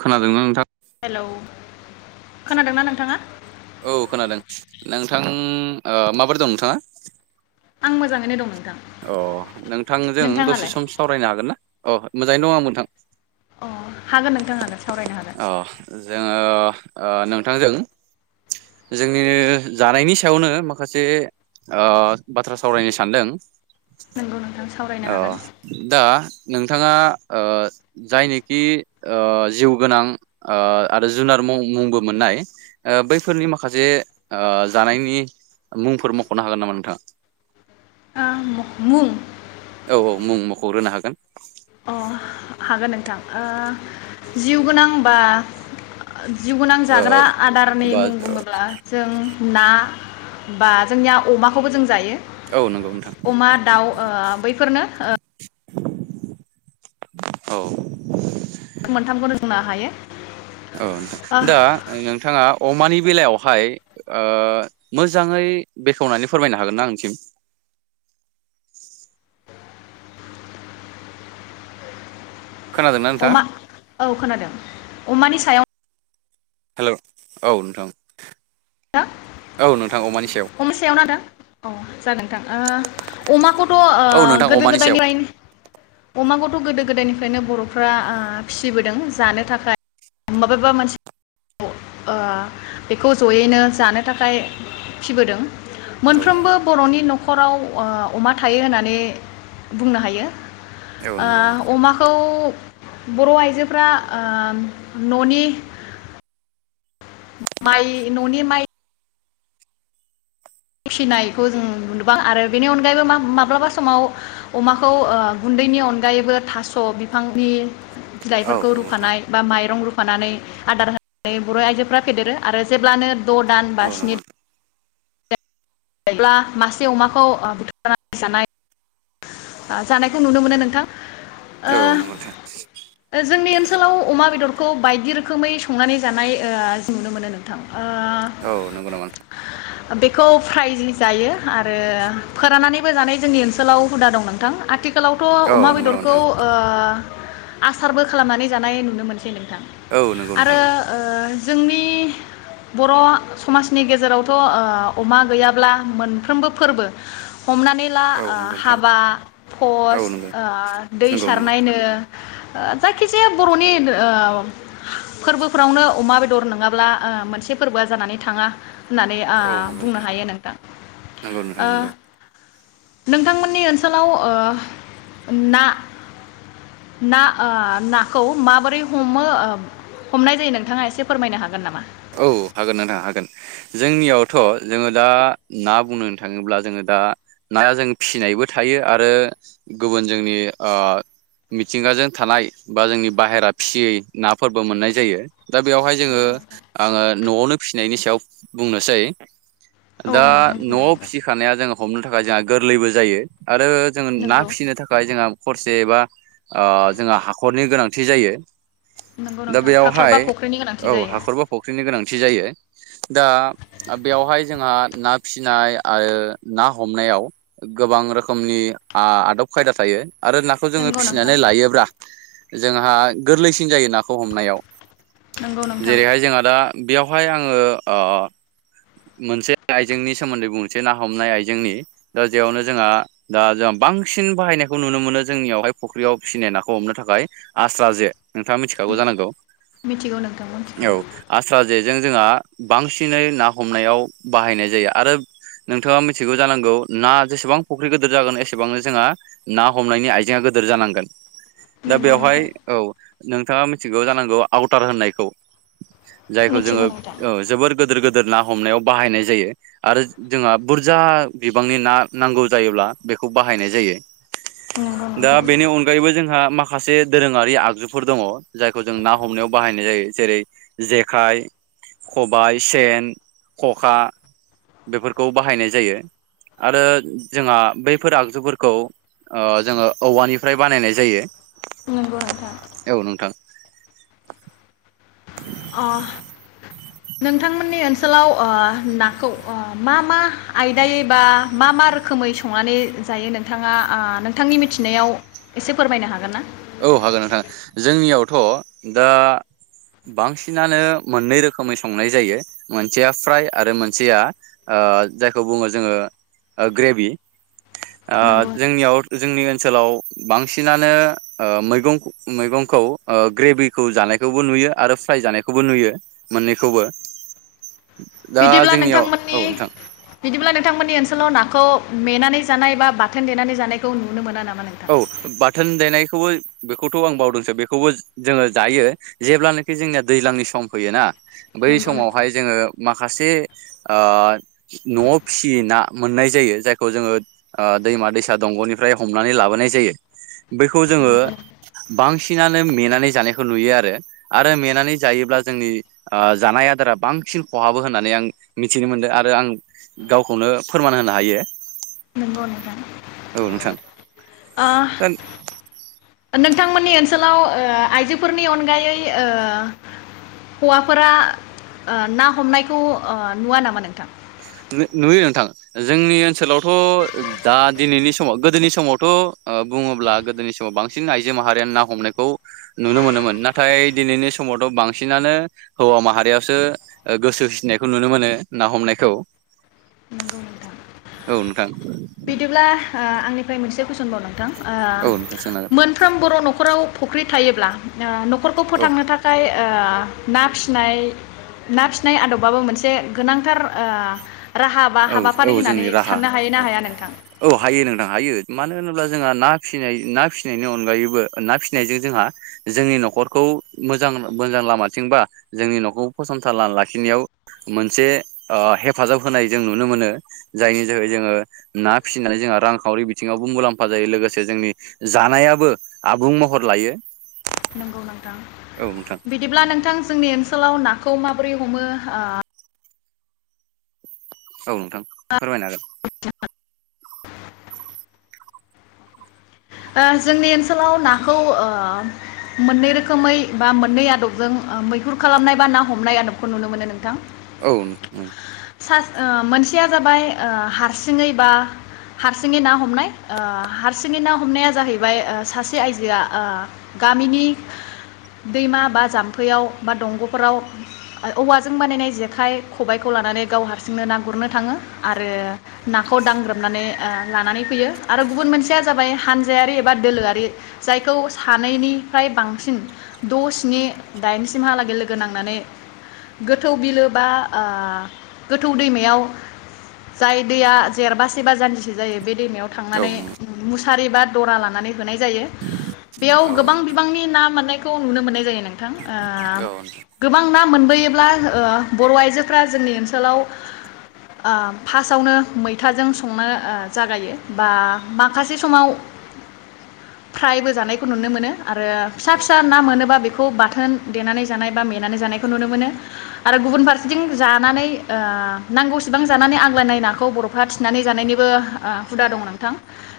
खोनादोंना नोंथां हेलौ खोनादोंना नोंथाङा? औ खोनादों नोंथां ओ माबोरै दं नोंथाङा आं मोजाङैनो दंमोन अ नोंथांजों दसे सम सावरायनो हागोन ना? अ मोजाङै दङ आ नोंथां अ हागोन नोंथां हागोन सावरायनो हागोन अ जोङो ओ नोंथांजों जोंनि जानायनि सायावनो माखासे ओ बाथ्रा सावरायनो सानदों नंगौ नोंथां सावरायनो अ हागोन दा नों नोंथाङा ओ जायनिखि ओ जिउ गोनां ओ आरो जुनार मुंबो मोननाय बैफोरनि माखासे जानायनि मुंफोर मखनो हागोन नामा नोंथाङा [inaudible] मुं औ औ मुं मखग्रोनो हागोन अ हागोन नोंथां ओ जिउ गोनांबा जिउ गोनां ओ जाग्रा आदारनि बा मुं बुङोब्ला जों ना बा जोंनिया अमाखौबो जों जायो औ नंगौ नोंथां अमा दाउ ओ बैफोरनो औ मोनथामखौ बुंनो हायो औ ओ नोथां दा नोंथाङा अमानि बेलायावहाय ओ मोजाङै बेखेवनानै फोरमायनो हागोनना आंनिसिम खोनादों ना नोंथाङा? अमा औ हेलौ औ नोंथां। [unintelligible] औ नों अमानि सायाव आदा। अ जागोन। ओ अमाखौथ' ओ औ नोंथां गोदो अमानि गोदाय सायाव [unintelligible] अमा थ' गोदो गोदायनिफ्रायनो बर'फ्रा आ फिसिबोदों जानो थाखाय। माबेबा मोनसे ओ बेखौ ज'यैनो जानो थाखाय फिसिबोदों। औ नंगौ मोनफ्रोमबो बर'नि न' न'खराव ओ अमा थायो होननानै बुंनो हायो। औ नंगौ नोंथां ओ अमाखौ बर' आइजोफोरा ओम न'नि माइ न'नि माइ फिसिनायखौ जों नुबाय आरो बेनि अनगायैबो मा माब्लाबा समाव अमाखौ ओ गुन्दैनि अनगायैबो थास' बिफांनि औ बिलाइफोरखौ नंगौ नोंथां रुफानाय बा माइरं रु फानानै आदार होनानै बर' आइजोफ्रा फेदेरो आरो जेब्लानो द' दान औ बा नंगौ स्नि नोंथां अब्ला मासे अमाखौ ओ बुथारनानै जानाय आ जानायखौ नुनो मोनो नोंथां। औ नंगौ नोंथां ओ जोंनि ओनसोलाव अमा बेदर खौ बायदि रोखोमै संनानै जानाय ओ जों नुनो मोनो नोंथां। ओ औ नंगौ नामा नोंथां बेखौ फ्राय जों जायो आरो फोराननानैबो जानाय जोंनि ओनसो गोलाव हुदा दं नोंथां आथि खालावथ' औ अमा नंगौ नामा बेदरखौ नोंथां ओ आसारबो खालामनानै जानाय नुनो मोनसै नों थां औ नंगौ नोंथां आरो ओ जोंनि बर' समाजनि गेजेरावथ' ओ अमा गैयाब्ला मोनफ्रोमबो फोरबो हमनानै ला औ ओ नंगौ नोंथां हाबा औ भस नंगौ ओ दै नंगौ नंगौ सारनायनो ओ जायखिजाया बर'नि ओ फोरबोफोरावनो अमा बेदर नङाब्ला ओ मोनसे फोरबोआ जानानै थाङा। होननानै ओ औ नंगौ बुंनो हायो नोंथां नंगौ नोंथां ओ। नंगौ नोंथांमोननि ओनसोलाव ओ ना ना ओ नाखौ माबोरै हमो ओ हमनाय जायो नोंथाङा एसे फोरमायनो हागोन नामा? औ हागोन नोंथां हागोन जोंनियावथ' जोङो दा ना बुंनो थाङोब्ला जोङो दा नाया जों फिसिनायबो थायो आरो गुबुन जोंनि ओ मिथिंगाजों थानाय बा जोंनि बाहेरा फिसियै नाफोरबो मोननाय जायो। दा बेयावहाय जोङो नंगौ नोंथां न'आवनो फिसिनायनि सायाव बुंनोसै। औ दा नोंथां बुंनो न'आव हागोन फिसिखानाया जोङो हमनो थाखाय जाहा गोरलैबो जायो। आरो जोङो ना नंगौ फिसिनो थाखाय जोंहा खरसेबा जोंहा हाखरनि गोनांथि जायो। नंगौ दा नोंथां हाखर बेयावहाय बा फख्रिनि औ गोनांथि जायो। हाखर बा फुख्रिनि गोनांथि जायो दा बेवहाय जोंहा ना फिसिनाय आरो ना हमनायाव गोबां रोखोमनि आदब खायदा थायो। आरो नाखौ जोङो नंगौ नोंथां फिसिनानै लायोब्ला जोंहा गोरलैसिन जायो ना खौ हमनायाव नंगौ नोंथां जेरैहाय जोंहा दा बेयावहाय आङो ओ मोनसे आइजेंनि सोमोन्दै बुंनोसै ना हमनाय आइजेंनि दा जेयावनो जोंहा दा जोंहा बांसिन बाहायनायखौ नुनो मोनो जोंनियावहाय फुख्रियाव फिसिनाय नाखौ हमनो थाखाय आस्रा जे। नोंथाङा मिथिखागौ जानांगौ, मिथिगौ नोंथां मिथिगौ औ। [unintelligible] जेजों जोंहा बांसिनै ना हमनायाव बाहायनाय जायो आरो नोंथाङा मिथिगौ जानांगौ ना जेसेबां फुख्रि गोदोर जागोन एसेबांनो जोंहा ना हमनायनि आइजेंआ गोदोर जानांगोन। दा नंगौ बेवहाय नोंथां औ। नोंथाङा मिथिगौ जानांगौ आउटार होननायखौ। जायखौ जोङो मिथिगौ नोंथां ओ जोबोर गोदोर-गोदोर ना हमनायाव बाहायनाय जायो आरो जोंहा बुरजा बिबांनि ना नांगौ जायोब्ला बेखौ बाहायनाय जायो। नंगौ दा नोंथां बेनि अनगायैबो जोंहा माख खासे दोरोङारि आगजुफोर दङ जायखौ जों ना हमनायाव बाहायनाय जायो जेरै जेक खाइ खबाय सेन खखा बेफोरखौ बाहायनाय जायो आरो जोंहा बैफोर आगजुफोरखौ ओ जोङो औवानिफ्राय बानायनाय जायो। नंगौ नोंथां। औ नोंथां अ। नोंथांमोननि ओनसोलाव नाखौ मा-मा आयदायै बा मा-मा रोखोमै संनानै जायो नोंथाङा आ नोंथांनि मिथिनायाव एसे फोरमायनो हागोन ना? औ हागोन नोंथां जोंनियावथ' दा बांसिनानो मोननै रोखोमै संनाय जायो मोनसेया फ्राय आरो मोनसेया जायखौ बुङो जोङो ग्रेभि। ओ नंगौ जोंनियाव जोंनि ओनसोलाव बांसिनानो मैगं-मैगंखौ ग्रेभिखौ जानायखौबो नुयो आरो फ्राय जानायखौबो नुयो मोननैखौबो। दा बिदिब्ला जोंनियाव औ नोंथांमोननि नोंथां बिदिब्ला नोंथांमोननि ओनस ओनसोलाव नाखौ मेनानै जानाय बा बाथोन देनानै जानायखौ नुनो मोना नामा? नोंथां? औ बाथोन देनाय खौबो बेखौथ' आं बावदोंसो बेखौबो जोङो जायो जेब्लानोखि जोंनिया दैज्लांनि सम फैयोना बै नंगौ नोंथां। समावहाय जोङो माखासे ओ न'आव फिसियै ना मोननाय जायो जायखौ जोङो दैमा दैसा दंग'निफ्राय हमनानै लाबोन नाय जायो बैखौ जोङो बांसिनानो मेनानै जानायखौ नुयो आरो आरो मेनानै जायोब्ला जोंनि ओ जानाय आदारा बांसिन खहाबो होननानै आं मिथिनो मोन्दों आरो आं गावखौनो फोरमान होनो हायो। नंगौ नोंथां औ नोंथां आ नोंथांमोननि ओनसोलाव आइजोफोरनि अनगायै हौवाफोरा ना हमनायखौ नुवा नामा नोंथां नुयो नोंथां जोंनि ओनसोलावथ' दा दिनैनि समाव गोदोनि समावथ' बुङोब्ला गोदोनि समाव बांसिन आइजो माहारियानो ना हमनायखौ नुनो मोनोमोन नाथाय दिनैनि समावथ' बांसिनानो हौवा माहारियासो गोसो होसिनायखौ नुनो मोनो ना हमनायखौ औ नंगौ नोंथां औ नोंथां बिदिब्ला आंनिफ्राय मोनसे कुइसनबाव नोंथां औ नोंथां सोंनांगोन मोनफ्रोम बर' न'खराव फुख्रि थायोब्ला न'खरखौ औ फोथांनो थाखाय ना फिसिनाय ना फिसिनाय आदबाबो मोनसे गोनांथार राहा बा हाबाफारि औ औ होननानै जोंनि राहा साननो हायो औ ना हाया नों औ हायो नोंथां हायो मानो होनोब्ला जोंहा ना फिनाय ना फिसिनायनि अनगायैबो ना फिसिनायजों जोंहा जोंनि न'खरखौ मोजां मोजां लामाथिंबा जोंनि न'खरखौ फसंथान लाखिनायाव मोनसे हेफाजाब होनाय जों नुनो मोनो जायनि जायगायाव जोङो ना फिसिनानै जोङो रां खावरिबिथिंआवबो जोंमुलामफा जायो लोगोसे जोंनिजानायाबो आबुं महरलायो नंगौ नोंथां बिदिब्ला नोंथां जोंनि ओनसोलाव नाखौ मा माबोरै हमो औ नोंथां फोरमायनो हागोन [unintelligible] ओ जोंनि ओनसोलाव नाखौ ओ मोननै रोखोमै बा मोननै आदबजों मैहुर खालामनाय बा ना हमनाय आदबखौ नुनो मोनो नोंथां। औ सा मोनसेया जाबाय आ हारसिङै बा हारसिङै ना हमनाय आ हारसिङै ना हमनाया जाहैबाय आ सासे आइजोआ गामिनि दैमा बा जाम्फैयाव बा दंग'फोराव औवाजों बानायनाय जेखाइ खबाइखौ लानानै गाव हारसिंनो ना गुरनो थाङो आरो नाखौ दांग्रोमनानै लानानै फैयो आरो गुबुन मोनसेया जाबाय हानजायारि एबा दोलोआारि जायखौ सानैनिफ्राय बांसिन द' स्नि दाइनसिमहालागै लोगो नांनानै गोथौ बिलो बा गोथौ दैमायाव जाय दैया जेरबसे बा जानजिसे जायो। बे दैमायाव औ थांनानै नोंथां मुस सारि बा दरा लानानै बेयाव औ गोबां बिबांनि ना माने खौ नुनो मोननाय जायो। नोंथां ओ गोबां ना मोनबोयोब्ला ओ बर' आइजोफोरा जोंनि ओनसोलाव ओ फार्आवनो मैथाजों संनो ओ जागायो बा मासे सासे समाव फ्रायबो जानायखौ नुनो मोनो आरो फिसा फिसा ना मोनोबा बेखौ बाथोन देनानै जानाय बा मेनानै जानायखौ नुनो मोनो आरो गुबुन फारसेथिं जानानै ओ नांगौसेबां जानानै आग्लायनाय नाखौ बर'फ्रा थिनानै जानायनिबो हुदा दङ नोंथां।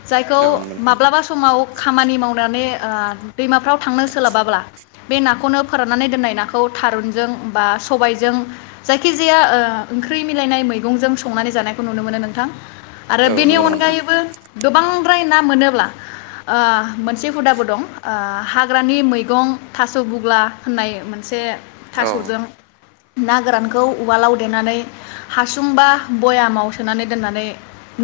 जायखौ नंगौ माब्लाबा समाव खामानि मावनानै ओ दैमाफ्राव थांनो सोलाबाब्ला बे नाखौनो फोराननानै दोननाय नाखौ थारुनजों बा सबायजों जायखिजाया ओंख्रि ओ मिलायनाय मैगंजों संनानै जानायखौ नुनो मोनो नोंथां आरो औ बेनि नंगौ औ नोंथां औ नंगौ नोंथां अनगायैबो बांद्राय ना मोनोब्ला ओ मोनसे हुदाबो दं ओ हाग्रानि मैगं थास' बुग्ला होननाय मोनसे औ नंगौ नोंथां औ थास'जों ना गोरानखौ उवालाव देनानै हासुं बा भयामाव सोनानै दोननानै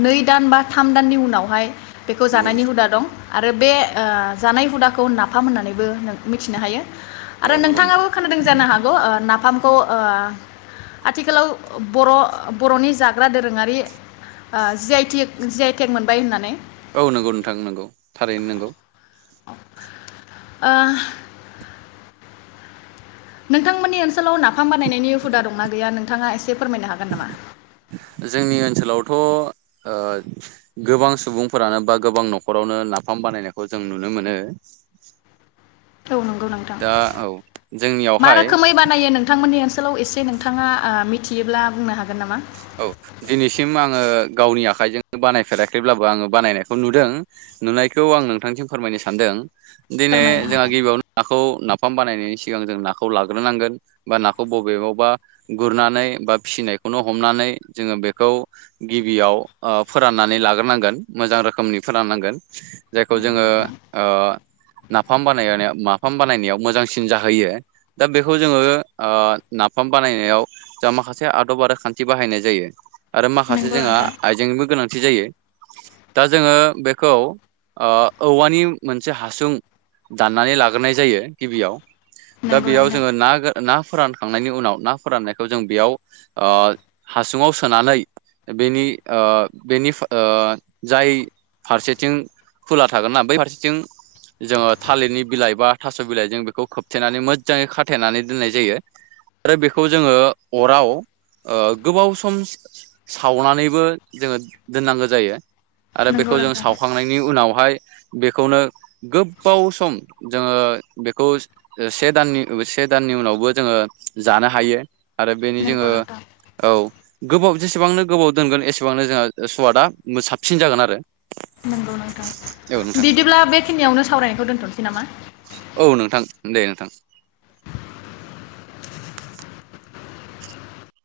नै दान बा थाम दाननि उनाव बेहाय बेखौ नंगौ जानायनि हुदा दं। आरो बे ओ जानाय हुदाखौ नाफाम होननानैबो नों मिथिनो हायो। नोंथां आरो औ नंगौ नोंथां नोंथाङाबो खोनादों जानो हागौ? नाफाम खौ ओ आथिखालाव बर' बर'नि जाग्रा दोरोङारि ओ जि आइ जि आइ टेक मोन बाय होननानै औ नंगौ नोंथां नंगौ थारैनो नोंगौ। ओ। नोंथांमोननि ओनसोलाव नाफाम बानायनायनि हुदा दंना गैया? नोंथाङा एसे बे फोरमायनो हागोन नामा? थ' ओ गोबां सुबुंफोरानो बा गोबां न'खरावनो नाफाम बानायनायखौ जों नुनो मोनो। औ नंगौ नोंथां दा औ मा जोंनियावहाय रोखोमै बानायो नोंथांमोननि आथिखालाव एसे नोंथाङा मिथियोब्ला बुंनो हागोन नामा? औ दिनैसिम आङो गावनि आखाइजों बानायफेराखैब्लाबो आङो बानायनायखौ नुदों, नुनायखौ आं नोंथांसिम फोरमायनो सानदों। दिनै फोरमायनो जोंहा हागोन गिबियावनो नाखौ ना नाफाम बानायनायनि सिगां जों नाखौ लाग्रोनांगोन, बा नाखौ बबेयावबा गुरनानै बा फिसिनायखौनो हमनानै जोङो बेखौ गिबियाव फोराननानै लाग्रोनांगोन मोजां रोखोमनि फोराननांगोन। जायखौ नंगौ जोङो नोंथां ओ। नाफाम बानायनाय नाफाम बानायनायाव मोजांसिन जाहैयो दा बेखौ जोङो नाफाम बानायनायाव जा माखासे आदब आरो खान्थि थि बाहायनाय जायो। आरो माखासे नंगौ जोंहा नोंथां आइजेंनिबो गोनांथि। जायो दा जोङो बेखौ औवानि मोनसे हासुं दाननानै लाग्रोनाय जायो गिबियाव दा नंगौ बेयाव नोंथां जोङो ना ना फोरानखांनायनि उनाव ना फोराननायखौ जों बेयाव ओ। हासुङाव सोनानै बेनि अ बेनि अ जाय फारसेथिं खुला थागोन ना बै फारसेथिं जोङो थालिरनि बिलाइ बा थास' बिलाइजों बेखौ खोबथेनानै मोजाङै खाथेनानै दोननाय जायो आरो बेखौ जोङो अराव अ गोबाव सम सावनानैबो जोङो दोननांगो जायो। आरो नंगौ बेखौ जों नोंथां सावखांनायनि उनाव बेवहाय बेखौनो गोबाव सम जोङो बेखौ से दाननि से दाननि उनावबो जोङो जानो हायो। आरो बेनि जोङो। नंगौ नोंथां औ गोबाव जेसेबांनो गोबाव दोनगोन एसेबांनो जोंहा सुवादा साबसिन जागोन आरो। नंगौ नोंथां बिदिब्ला बेखिनियावनो सावरायनायखौ दोनथ'सै नामा। औ नोंथां दे नोंथां।